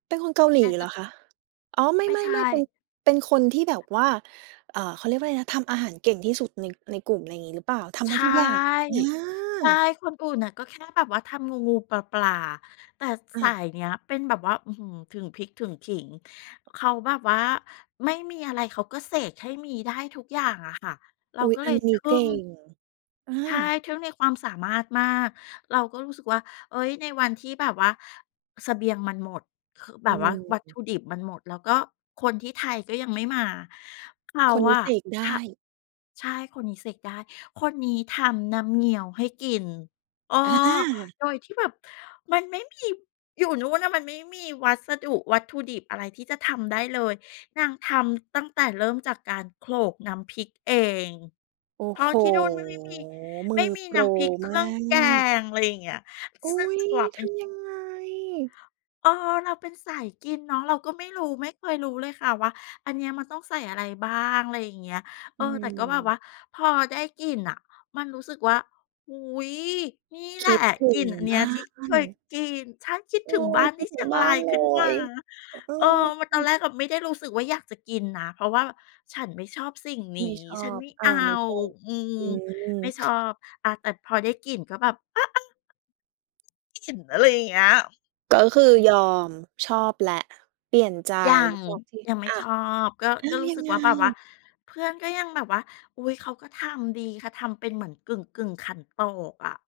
เป็นคนเกาหลอีาจเจหะ รอคะ? อ๋อ ไมไม่ใช่ ๆ ๆ เป็่ น เป็นคนที่แบบว่า เอ่อ เขาเรียกว่าไรนะ ทำอาหารเก่งที่สุดใน ในกลุ่ม ไรงี้หรือเปล่า ทำใชได้่ ทุกอย่าง เอใช่ อ คนอื่นน่ะก็แค่แบบว่าทำงู ๆ ปลา ๆ แต่อสาา ยเนี้ยเป็นแบบว่า อื้อฮือ ถึงพริกถึงขิง เขาแบบว่าไม่มีอะไรเขาก็เสกให้มีได้ทุกอย่างอะค่ะ เราอุ๊ย ก็อเลัยนนที้ึ่เกง ่ง อใช่ า ทึ่งในความสามารถมาก เราก็รู้สึกว่า เอ้ย ในวันที่แบบว่าเสบียงมันหมด คือแบอบว่าวัตถืม ุดิบมันหมด แล้วก็คนที่ไทยก็ยังไม่มา เขาคนนีอ้ะ เสกไดท ้ ใช่ คนนี้เสกได้ คนนี้ทำน้ำเงี้ยวให้กิน เออ อา โดยที่แบบมันไม่มี อยู่นู่นน่ะมันไม่มีวัสดุ วัตถุดิบอะไรที่จะทำได้เลย นางทำตั้งแต่เริ่มจากการโขลกน้ำพริกเอง โอ้เพราโะฮ ที่นู่นไม่มี มไืม่อมีโปนร้ำพริกเคมรืา่องแกก ง ไรอย่างเงี้ย อซุ้ึ่งย กลับเปท็น ำยังไง? เออ เราเป็นสายกินเนาะ เราก็ไม่รู้ ไม่เคยรู้เลยค่ะว่า อันเนี้ยมันต้องใส่อะไรบ้าง ไรอย่างเงี้ย เออือ แต่ก็แบบวม ่าพอได้กลิ่นน่ะมันรู้สึกว่า โอ้โฮ นี่คแหละ ิดถึกลิง่นอันเนีบ้ย้าที่เคยน กิน ฉันคิดเอถอ ึงบ้านคทิีด่เถชึีงยงบ้ราานยเลขึ้นมา ย เอเออ มัน ตอนแอ รกก็ไม่ได้รู้สึกว่าอยากจะกินนะ เพราะว่าฉันไม่ชอบสิ่งนไม่ี้ ชอฉันบ ไม่อเา อา ไม่ชอบ อืม อืไม่อ ชอบ อะแต่พอได้กลิ่นก็แบบ อา ๆ กลิ่นอะไรอย่างเงี้ย ก็คือยอม ชอบแหละ เปลี่ยนใจ ยัง บอกสิ ยังไม่อ้าชว! อบ ก็ อ้าก็วรูย้ัสึงกไว่าแบบว่า ง? เพื่อนก็ยังแบบว่า อุ๊ย เขาก็ทำดี เขาทำเป็นเหมือนกึ่ง ๆ ขันโตกอะ